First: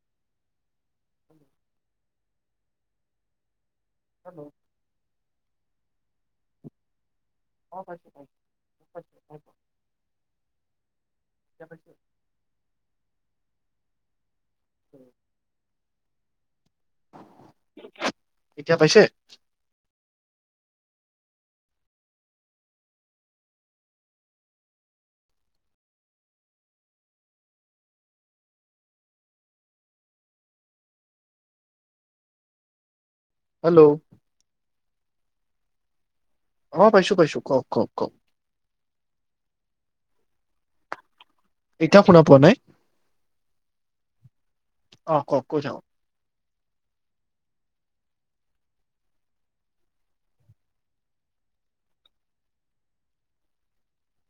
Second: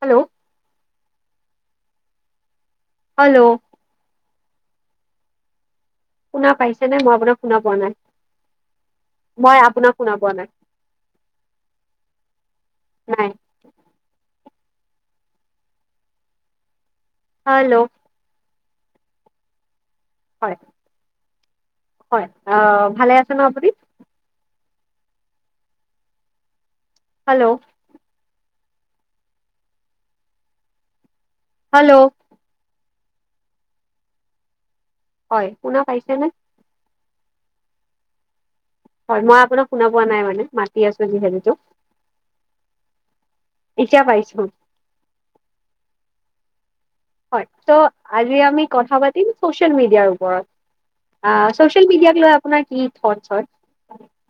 Hello. Hello. Hello. শুনা পাইছে নে মই আপোনাক শুনা পোৱা অ নাই। পাইছো পাইছো পাইছো পাইছো। মই আপোনাক শুনা পোৱা নাই এতিয়া পাইছে নাই। উম। হেল্ল' এতিয়া পাইছে? হয়। হয়। অহ, ভালে আছে ন আপুনি? Hello hello. হেল্ল' হয় শুনা পাইছে নে? অ পাইছো-পাইছো, কওক, কওক, কওক। হয় মই আপোনাক শুনা পোৱা নাই মানে মাতি আছো যিহেতু। এতিয়াও শুনা পোৱা নাই? এতিয়া পাইছো অহ কওক। কৈ থাকক। হয় ছো আজি আমি কথা পাতিম চছিয়েল মিডিয়াৰ ওপৰত। চছিয়েল মিডিয়াৰ ওপৰত আপোনাৰ কি থট্ছ হয়।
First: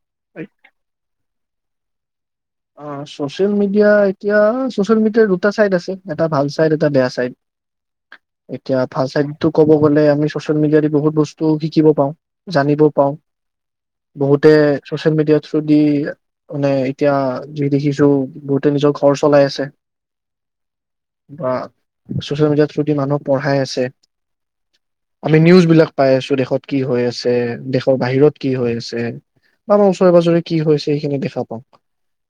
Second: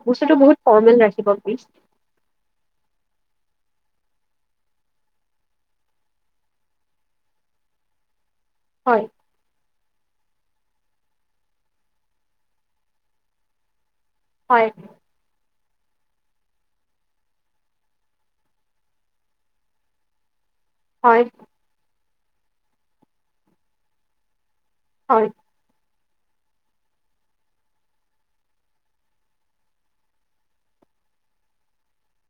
বস্তুটো বহুত ফৰ্মেল ৰাখিব। নি অ চছেল মিদিয়া, এতিয়া চছেল মিদিয়াত দুটা চাইদ আছে। এটা ভাল চাইড এটা বেয়া চাইড। এতিয়া হয় ভাল চাইড তো ক'ব। বোলে আমি চচিয়েল মিডিয়াত বহুত বস্তু শিকিব পাওঁ, জানিব পাওঁ, বহুতে হয় ছচিয়েল মিডিয়াত ছদি মানে এতিয়া যি দেখিছো বহুতে নিজৰ ঘৰ চলাই আছে৷ হয় বা ছ'চিয়েল মিডিয়া থ্ৰুদি মানুহক পঢ়াই আছে, হয় আমি নিউজ বিলাক পাই আছো দেশত কি হৈ আছে, দেশৰ বাহিৰত কি হৈ আছে, বা আমাৰ ওচৰে পাজৰে কি হৈছে সেইখিনি দেখা পাও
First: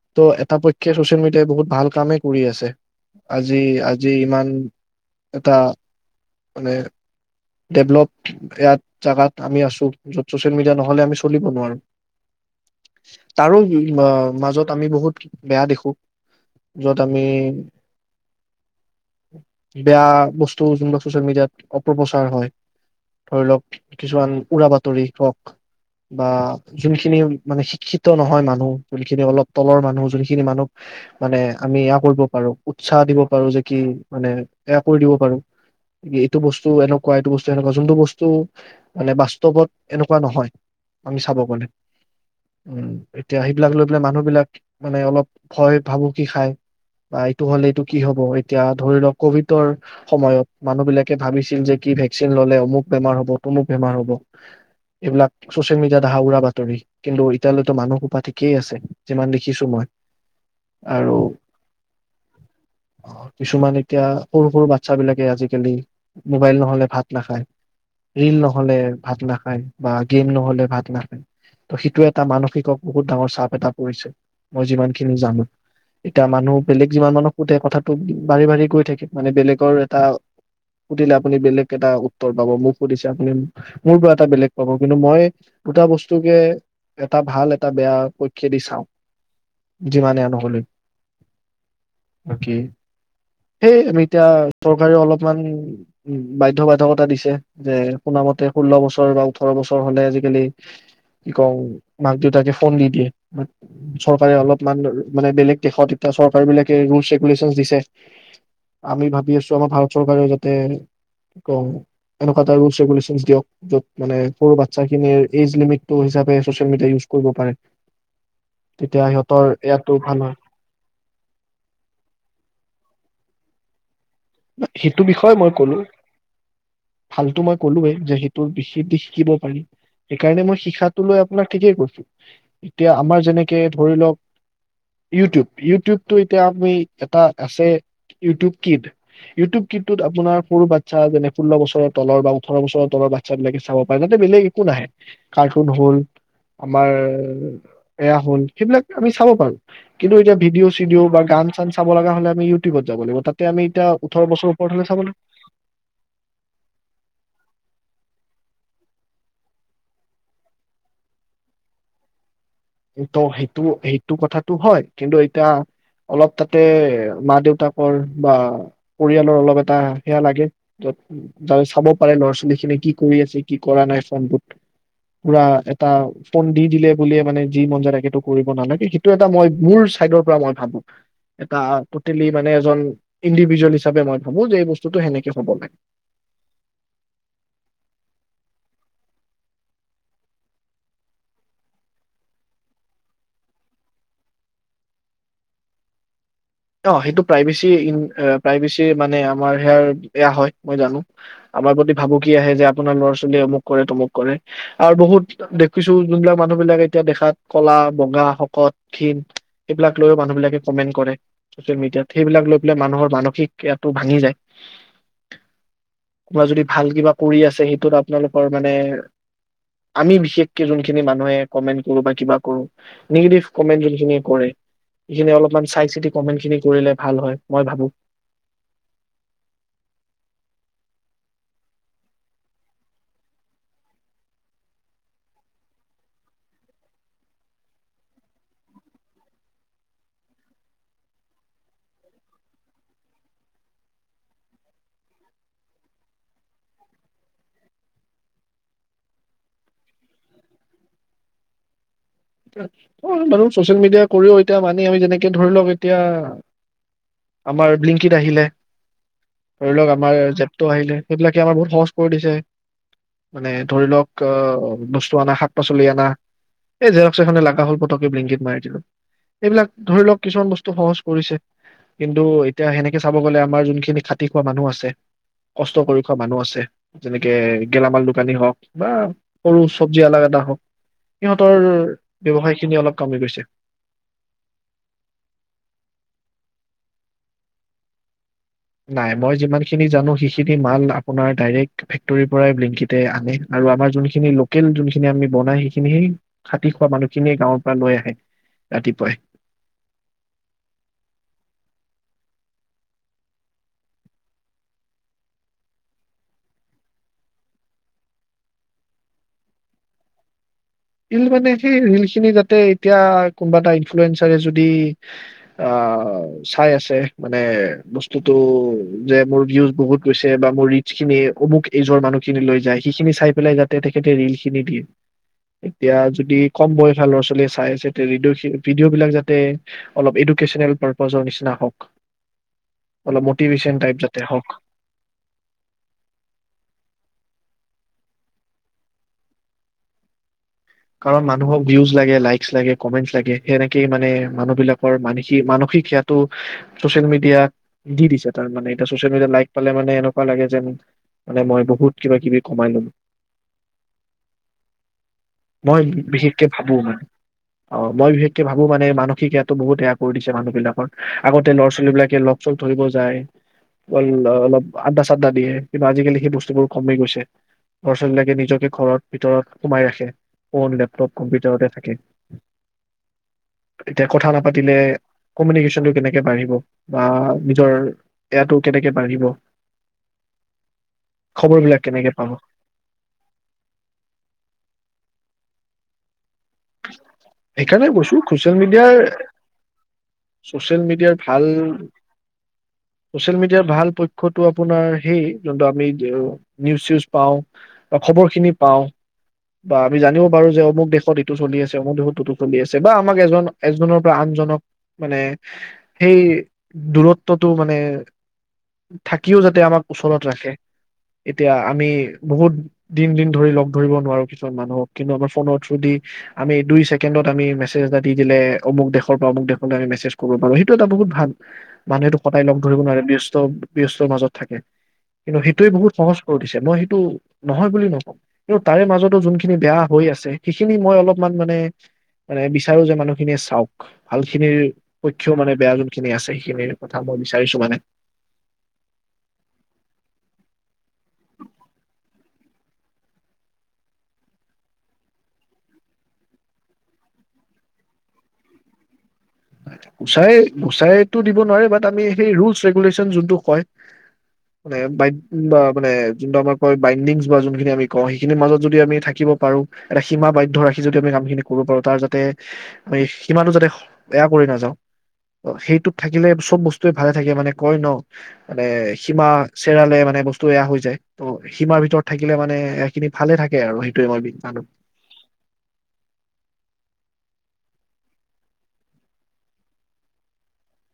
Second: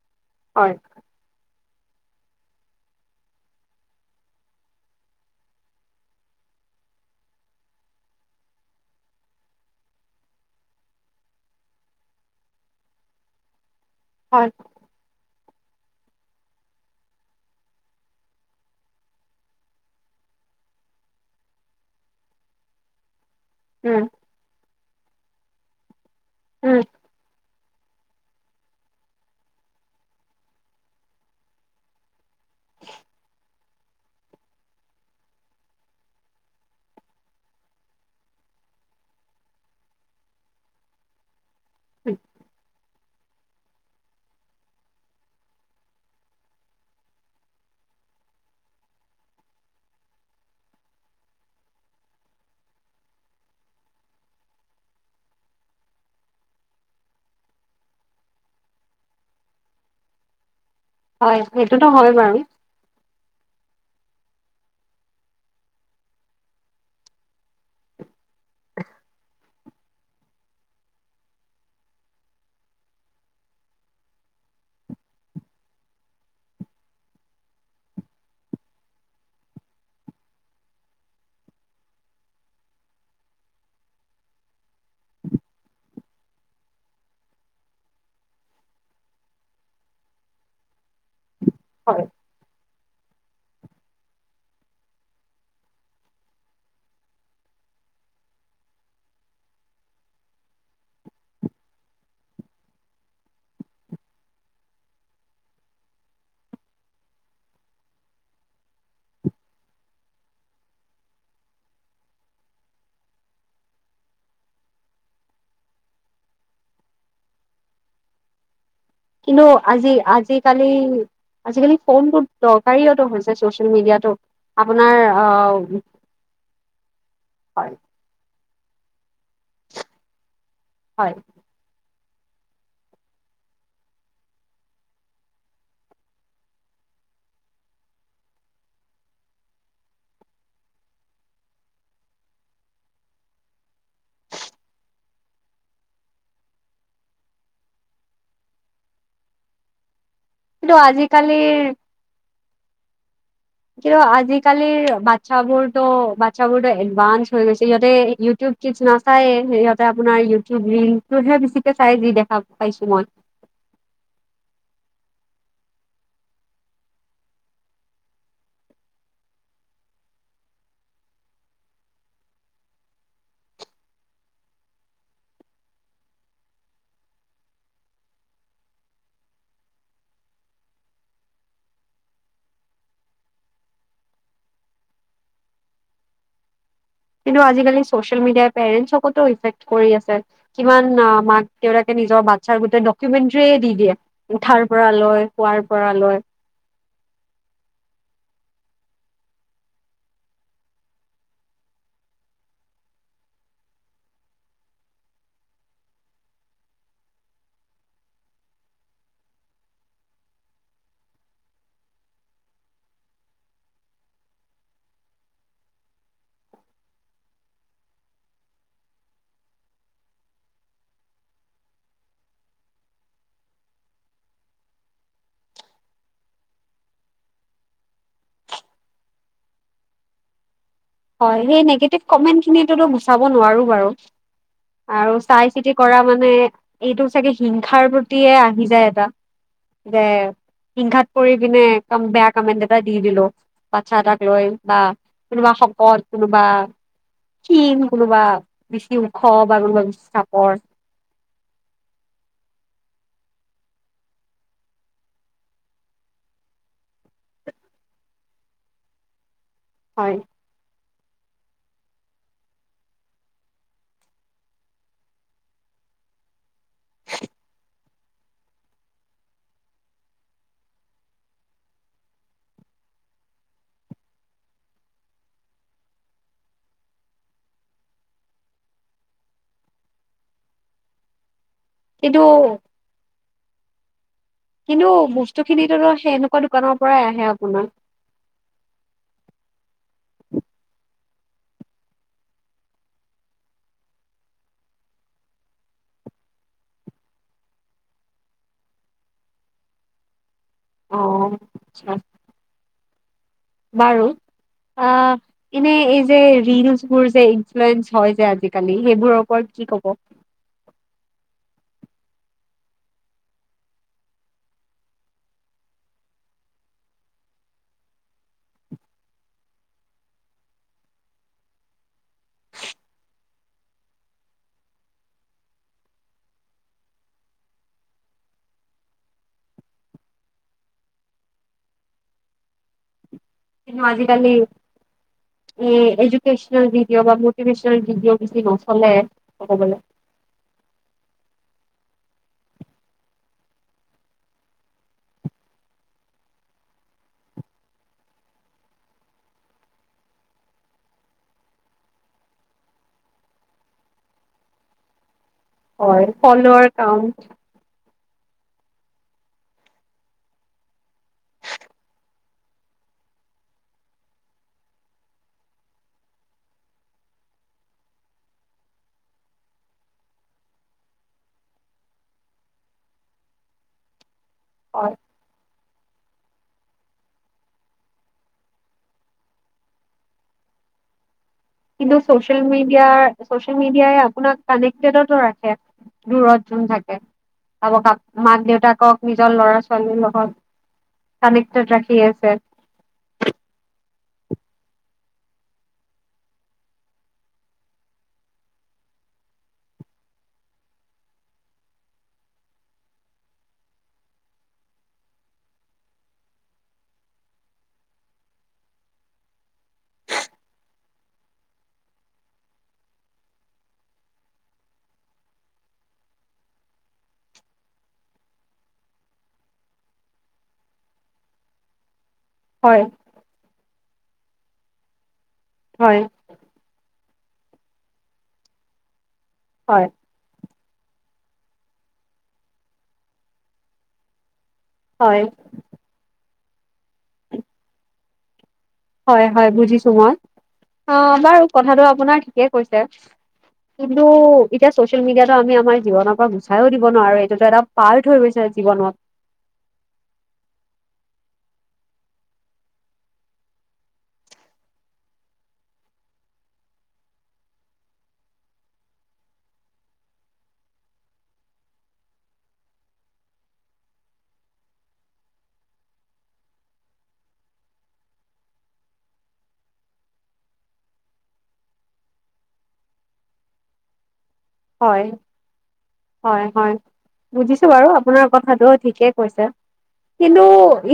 ৷ ত হয় এটাপক্ষে ছচিয়েল মিডিয়াই বহুত ভাল কামেই কৰি আছে আজি - আজি ইমান এটা মানে ডেভলপ ইয়াত জাগাত আমি আছো যত চচিয়েল মিডিয়া নহলে আমি চলিব নোৱাৰো তাৰো বা হয় মাজত বেয়া দেখো যত আমি বেয়া বস্তু যোনবো চচিয়েল মিডিয়াত অপপ্ৰচাৰ হয়, ধৰি লওক উম কিছুমান উৰা বাত তাৰিখত [unintelligible] বা উম যোনখিনি মানে ক্ষিত নহয় মানুহ যোনখিনি অলপ তলৰ মানুহ যোনখিনি মানুহক, মানে আমি এয়া কৰিব বাৰু উৎসাহ দিব পাৰো যে কি মানে এয়া কৰি দিব পাৰো এইটো বস্তু এনেকুৱা এইটো বস্তু এনেকুৱা যোনটো বস্তু মানে বাস্তৱত এনেকুৱা নহয় আমি চাব গ'লে, উম এতিয়া সেইবিলাক লৈ পেলাই মানুহবিলাক মানে অলপ ভয় ভাবুকি খাই বা এইটো হলে এইটো কি হব এতিয়া ধৰি লওক কভিডৰ সময়ত মানুহ বিলাকে ভাবিছিল যে কি ভেকচিন ললে অমুক বেমাৰ হব তমুক বেমাৰ হব এইবিলাক চচিয়েল মিডিয়াত আহা উৰা বাতৰি কিন্তু ইতিয়ালৈতো মানুহ সোপা ঠিকেই আছে৷ যিমান দেখিছো মই আৰু হয়, এইটোটো হয় বাৰু! কিছুমান এতিয়া সৰু সৰু বাচ্ছাবিলাকে আজিকালি, মোবাইল নহ'লে ভাত নাখায়, ৰীল নহ'লে ভাত নাখায় বা গেম নহ'লে ভাত নাখায়। ত' সেইটোৱে এটা মানসিকক বহুত ডাঙৰ চাপ এটা কৰিছে, মই যিমান খিনি জানো এতিয়া মানুহ বেলেগ যিমান মানুহক সুধে কথাটো বাঢ়ি বাঢ়ি গৈ থাকিব মানে বেলেগৰ এটা সুধিলে আপুনি বেলেগ এটা উত্তৰ পাব মোক সুধিছে আপুনি মোৰ পৰা এটা বেলেগ পাব কিন্তু মই দুটা বস্তুকে এটা ভাল এটা বেয়া কৈ খেদি চাওঁ যিমানে নহলে হয় অকে সেই আমি এতিয়া চৰকাৰেও অলপমান বাধ্য বাধকতা দিছে যে শুনা মতে, ষোল্ল বছৰ বা ওঠৰ বছৰ হলে আজিকালি কি কওঁ মাক দেউতাকে ফোন দি দিয়ে ৷ চৰকাৰে অলপমান মানে বেলেগ দেশত এতিয়া চৰকাৰবিলাকে ৰুলচ-ৰেগুলেশনচ দিছে। আমি ভাবি আছো আমাৰ ভাৰত চৰকাৰেও যাতে কি কওঁ, এনেকুৱা এটা ৰুলচ-ৰেগুলেচনচ দিয়ক, য'ত মানে সৰু বাচ্ছাখিনিৰ এইজ লিমিটটো হিচাপে চচিয়েল মিডিয়া ইউজ কৰিব পাৰে তেতিয়া কিন্তু সিহঁতৰ ইয়াতো ভাল হয় আজি-আজিকালি, আজিকালি ফোনটো দৰকাৰীয়োটো হৈছে। এ চচিয়েল মিডিয়াটো আপোনাৰ সেইটো বিষয়ে মই আহ কলো ভালতো মই হয় কলোৱে যে তৌ বিশেষ দি [unintelligible] শিকিব পাৰি। সেইকাৰণে মই শিখাটো হয় লৈ আপোনাক ঠিকেই কৈছো। এতিয়া আমাৰ যেনেকে ধৰি লওক ইউটিউব - ইউটিউব টো এতিয়া আপুনি এটা আছে ইউটিউব কিড, ইউটিউব কিডটোত আপোনাৰ সৰু বাচ্ছা যেনে ষোল্ল বছৰৰ তলৰ বা ওঠৰ বছৰৰ তলৰ বাচ্ছা বিলাকে চাব পাৰে তাতে বেলেগ একো নাহে কাৰ্টুন হল আমাৰ এয়া হল সেইবিলাক আমি চাব পাৰো৷ কিন্তু এতিয়া ভিডিঅ কিন্তু চিডিঅ বা গান আজিকালিৰ চান চাব লগা হ'লে আমি যাব লাগিব তাতে আমি এতিয়া কিন্তু ওঠৰ বছৰ ওপৰত হলে আজিকালিৰ চাব বাচ্ছা বোৰতো বাচ্ছা বোৰতো এডভান্স হৈ গৈছে সিহঁতে ইউটিউব কিন্তু নাচায়ে সিহঁতে আপোনাৰ ইউটিউব ৰিল টোহে বেছিকে চাই যি দেখা পাইছো মই কিন্তু সেইটো সেইটো কথাটো হয় কিন্তু এতিয়া অলপ তাতে মা দেউতাকৰ বা পৰিয়ালৰ অলপ এটা সেয়া লাগেত যায় চাব পাৰে ল'ৰা ছোৱালী খিনি কি কৰি আছে কি কৰা নাই ফোনটোত পুৰা এটা ফোন দি দিলে বুলিয়ে মানে যি মন যায় যি তাকেটো কৰিব নালাগে সেইটো এটা মই মোৰ চাইডৰ পৰা মই ভাবো এটা তোটেলি মানে এজন ইণ্ডিভিজুৱেল হিচাপে মই ভাবো যে এই বস্তুটো সেনেকে হব লাগে কিন্তু আজিকালি চচিয়েল মিডিয়াই পেৰেন্টছকো ইফেক্ট কৰি আছে, কিমান মাক-দেউতাকে নিজৰ বাচ্ছাৰ গোটই ডকুমেণ্টৰীয়ে দি দিয়ে, উঠাৰ পৰা‌ লৈ শুৱাৰ পৰা লৈ অ সেইটো প্ৰাইভেচী এ প্ৰাইভেচী মানে আমাৰ সেইয়া হয় মই জানো আমাৰ প্ৰতি ভাবুকি আহে যে আপোনাৰ লৰা ছোৱালীয়ে অমুক কৰে তমুক কৰে আৰু বহুত দেখিছোঁ যোনবিলাক মানুহ বিলাক এতিয়া দেখাত কলা বগা শকত ক্ষীণ সেইবিলাক লৈ মানুহ বিলাকে কমেণ্ট কৰে। ছ'চিয়েল মিডিয়াত সেইবিলাক লৈ পেলাই মানুহৰ মানসিক ক্ৰিয়াটো ভাঙি যায়। কোনোবা যদি ভাল কিবা কৰি আছে সেইটোত আপোনালোকৰ মানে, আমি বিশেষকে যোনখিনি মানুহে কমেণ্ট কৰো বা কিবা কৰো নিগেটিভ কমেণ্ট যোনখিনিয়ে কৰে সেইখিনি অলপমান চাই -চিতি কমেন্টখিনি কৰিলে ভাল হয় মই ভাবো! হয় সেই নিগেটিভ কমেণ্ট খিনিতো গুচাব নোৱাৰো বাৰু আৰু চাই চিতি কৰা মানে এইটো চাগে হিংসাৰ প্ৰতিয়ে আহি যায় এটা যে হিংসাত পৰি পিনে বেয়া কমেন্ট এটা দি দিলো বাচ্ছা এটাক লৈ বা কোনোবা কত কোনোবা, ক্ষীণ কোনোবা! বেছি ওখ বা কোনোবা বেছি চাপৰ। অ' মানুহ চচিয়েল মিডিয়া কৰিও এতিয়া মানে আমি যেনেকে ধৰি লওক এতিয়া, আমাৰ ব্লিংকিত আহিলে। ধৰি লওক আমাৰ হয় জেপটো আহিলে সেইবিলাকে আমাৰ বহুত সহজ কৰি দিছে মানে ধৰি লওক বস্তু আনা শাক পাচলি আনা এই যে ছয় ঘণ্টা লগা হ'ল পতককে মাৰি দিলো, এইবিলাক ধৰি লওক কিছুমান বস্তু সহজ কৰিছে। কিন্তু এতিয়া সেনেকে চাব গ'লে আমাৰ যোনখিনি খাটি খোৱা মানুহ আছে, কষ্ট কৰি খোৱা মানুহ আছে, যেনেকে গেলামাল দোকানী হওক বা সৰু চবজিআলা এটা হওক সিহঁতৰ কিন্তু ব্যৱসায় খিনি অলপ কমি গৈছে কিন্তু বস্তু খিনিটো সেই এনেকুৱা দোকানৰ পৰাই আহে আপোনাৰ নাই মই যিমান খিনি জানো সিখিনি মাল ডাইৰেক্ট ফেক্টৰীৰ পৰাই আনে বিলিংকেতে আনে আৰু আমাৰ লোকেল যি খিনি বনায় খাটি খোৱা মানুহ খিনিয়ে গাৱঁৰ পৰাই লৈ আহে ৰাতিপুৱাই। অ' আচ্ছা। বাৰু এনে এই যে ৰিলচবোৰ যে ইনফ্লয়েঞ্চ হয় যে আজিকালি সেইবোৰৰ ওপৰত কি ক'ব? মানে সেই ৰিল খিনি যাতে এতিয়া কোনোবা এটা ইনফ্লুৱেঞ্চাৰে যদি চাই আছে মানে বস্তুটো যে মোৰ ভিউজ বহুত গৈছে বা মোৰ ৰিলচখিনি অমুক এইজৰ নিজৰ মানুহখিন লৈ যায় সেইখিনি চাই পেলায় তেখেতে ৰীল খিনি দিয়ে। এতিয়া যদি কম বয়সৰ ল'ৰা ছোৱালীয়ে চাই আছে তেতিয়া' ভিডিঅ' বিলাক যাতে অলপ এডুকেচনেল পাৰপাজৰ নিচিনা হওঁক কিন্তু আজিকালি এই এডুকেশ্বনেল ভিডিঅ' বা এডুকেশ্বন ভিডিঅ' বেছি নচলে কব গ'লে কাৰণ মানুহক ভিউজ লাগে, লাইকচ লাগে, কমেন্টচ লাগে সেনেকেই মানে মানুহবিলাকৰ মানসিক-মানসিক সেয়াটো চচিয়েল মিডিয়া দি দিছে তাৰমানে, এতিয়া চচিয়েল মিডিয়াত লাইক পালে মানে এনেকুৱা লাগে যে মানে মই বহুত কিবা মকিবি কমাই ল'লো। মই হয় বিশেষকে ফলোৱাৰ ভাবো মানে কাউন্ট অ মই ভাবো মানে মানসিক ইয়াতো বহুত এয়া কৰি দিছে মানুহ বিলাকৰ আগতে ল'ৰা ছোৱালী বিলাকে লগ চগ ধৰিব যায় অ অলপ আদ্ডা চাদ্দা দিয়ে কা আজিকালি সেই বস্তুবোৰ কমি গৈছে লৰা ছোৱালী বিলাকে নিজকে ঘৰত ভিতৰত সোমাই ৰাখে। ফোন লেপটপ কম্পিউটাৰতে থাকে এতিয়া কথা নাপাতিলে হয় কমিউনি কেনেকে বাঢ়িব বা নিজৰ এয়াটো কেনেকে বাঢ়িব। খবৰ বিলাক কিন্তু কেনেকে পাব চচিয়েল মিডিয়াত ছ'চিয়েল মিডিয়াই আপোনাক কানেক্টেডত দূৰত থাকে সেইকাৰণে কৈছো মাক ছচিয়েল মিডিয়াৰ দেউতাকক নিজৰ লৰা ছোৱালীৰ লগত ছচিয়েল মিডিয়াৰ ভাল কানেক্টত ৰাখি আছে। ছচিয়েল মিডিয়াৰ ভাল আপোনাৰ সেই যোনটো আমি ভিউজ চিউজ পাওঁ বা খবৰ খিনি পাওঁ বা আমি জানিব পাৰোঁ যে অমুক দেশত। চলি আছে এজনতো চলি আছে বা আমাক এজন এজনৰ পৰা আনজনক মানে সেই দূৰত্বটো মানে থাকিও যাতে আমাক ওচৰত ৰাখে এতিয়া আমি বহুত দিন দিন ধৰি লগ ধৰিব নোৱাৰো কিছুমান মানুহক কিন্তু আমাৰ ফোনৰ থ্ৰুৰেদি আমি দুই ছেকেণ্ডত আমি মেছেজ এটা দি দিলে অমুক দেশৰ পৰা অমুক দেশলৈ আমি মেছেজ কৰিব পাৰো সেইটো এটা বহুত ভাল মানে এইটো। ককাই লগ ধৰিব হয় নোৱাৰে ব্যস্ত ব্যস্তৰ মাজত থাকে। কিন্তু সেইটোৱে বহুত হয় সহজ কৰি দিছে মই সেইটো নহয় বুলি নকওঁ কিন্তু তাৰে মাজত যোনখিনি বেয়া হয় হৈ আছে সেই খিনি মই অলপমান মানে-মানে বিচাৰো যে মানুহখিনিয়ে চাওক ভাল খিনিৰ হয় পক্ষ মানে বেয়া যোনখিনি আছে। কি এই কথাবোৰ বিচাৰিছো মানে, হয়-হয় বুজিছো মই অ বাৰু কথাটো আপোনাৰ ঠিকে কৈছে কিন্তু এতিয়া চচিয়েল মিডিয়াতটো আমি আমাৰ জীৱনৰ পৰা গুচাইও দিব নোৱাৰো এইটোতো এটা পাৰ্ট হৈ গৈছে জীৱনত। গুচাই - গুচাইতো দিব নোৱাৰে বাট আমি সেই ৰুলচ ৰেগুলেশচন যোনটোক কয় মানে বা মানে যোনটো আমাৰ কয় বাইণ্ডিং বা যোনখিনি আমি কওঁ সেইখিনিৰ মাজত যদি আমি থাকিব পাৰো এটা সীমা বাধ্য ৰাখি যদি আমি কামখিনি কৰিব পাৰো ।তাৰ যাতে সীমাটো যাতে, এয়া কৰি নাযাও সেইটোত থাকিলে চব বস্তুৱে ভালে থাকে মানে কয় ন মানে সীমা চেৰালে মানে বস্তু এয়া হৈ যায় ত সীমাৰ ভিতৰত থাকিলে মানে সেই খিনি ভালে থাকে আৰু সেইটোয়ে মই হয়-হয়-হয় বুজিছ বাৰু আপোনাৰ কথাটো ঠিকে কৈছে কিন্তু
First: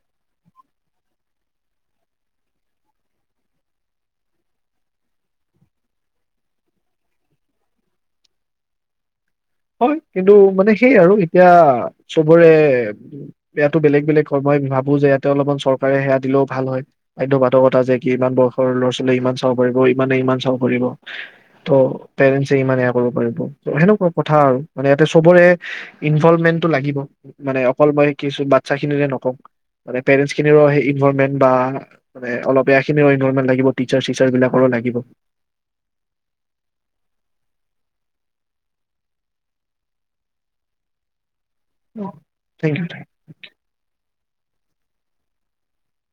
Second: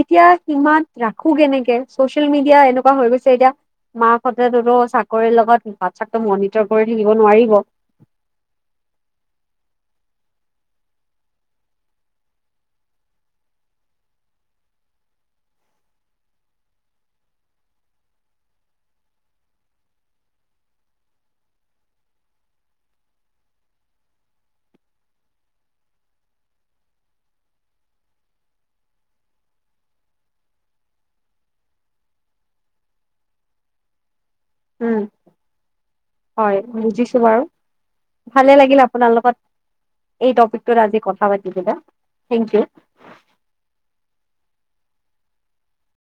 এতিয়া সীমাত ৰাখো কেনেকে? চচিয়েল মিডিয়া এনেকুৱা হৈ গৈছে এতিয়া মাক হতেতো চাকৰিৰ লগত বাচ্চাক মনিটৰ কৰি থাকিব নোৱাৰিব। হয়, কিন্তু মানে সেয়ে আৰু এতিয়া চবৰে এয়াতো বেলেগ-বেলেগ হয়, মই ভাবো যে ইয়াতে অলপমান চৰকাৰে সেয়া দিলেও ভাল হয় বাধ্য বাধকতা যে কি ইমান বয়সৰ ল'ৰা ছোৱালীয়ে ইমান চাব পাৰিব ইমানে ইমান চাব পাৰিব ত পেৰেঞ্চে ইমান এয়া কৰিব পাৰিব, সেনেকুৱা। কথা আৰু মানে ইতে চবৰে ইনভলমেন্টটো লাগিব মানে অকল মই কিচু বাচ্ছা খিনিৰে নকওঁ মানে পেৰেঞ্চখিনিৰো সেয়া ইনভলমেন্ট বা অলপ এয়া খিনিৰো ইনভলমেন্ট লাগিব টিচাৰ চিচাৰ বিলাকৰো লাগিব উম হয় বুজিছো বাৰু। ভালে লাগিল আপোনাৰ লগত এই টপিকটোত আজি কথা পাত কি কবা? Thank U.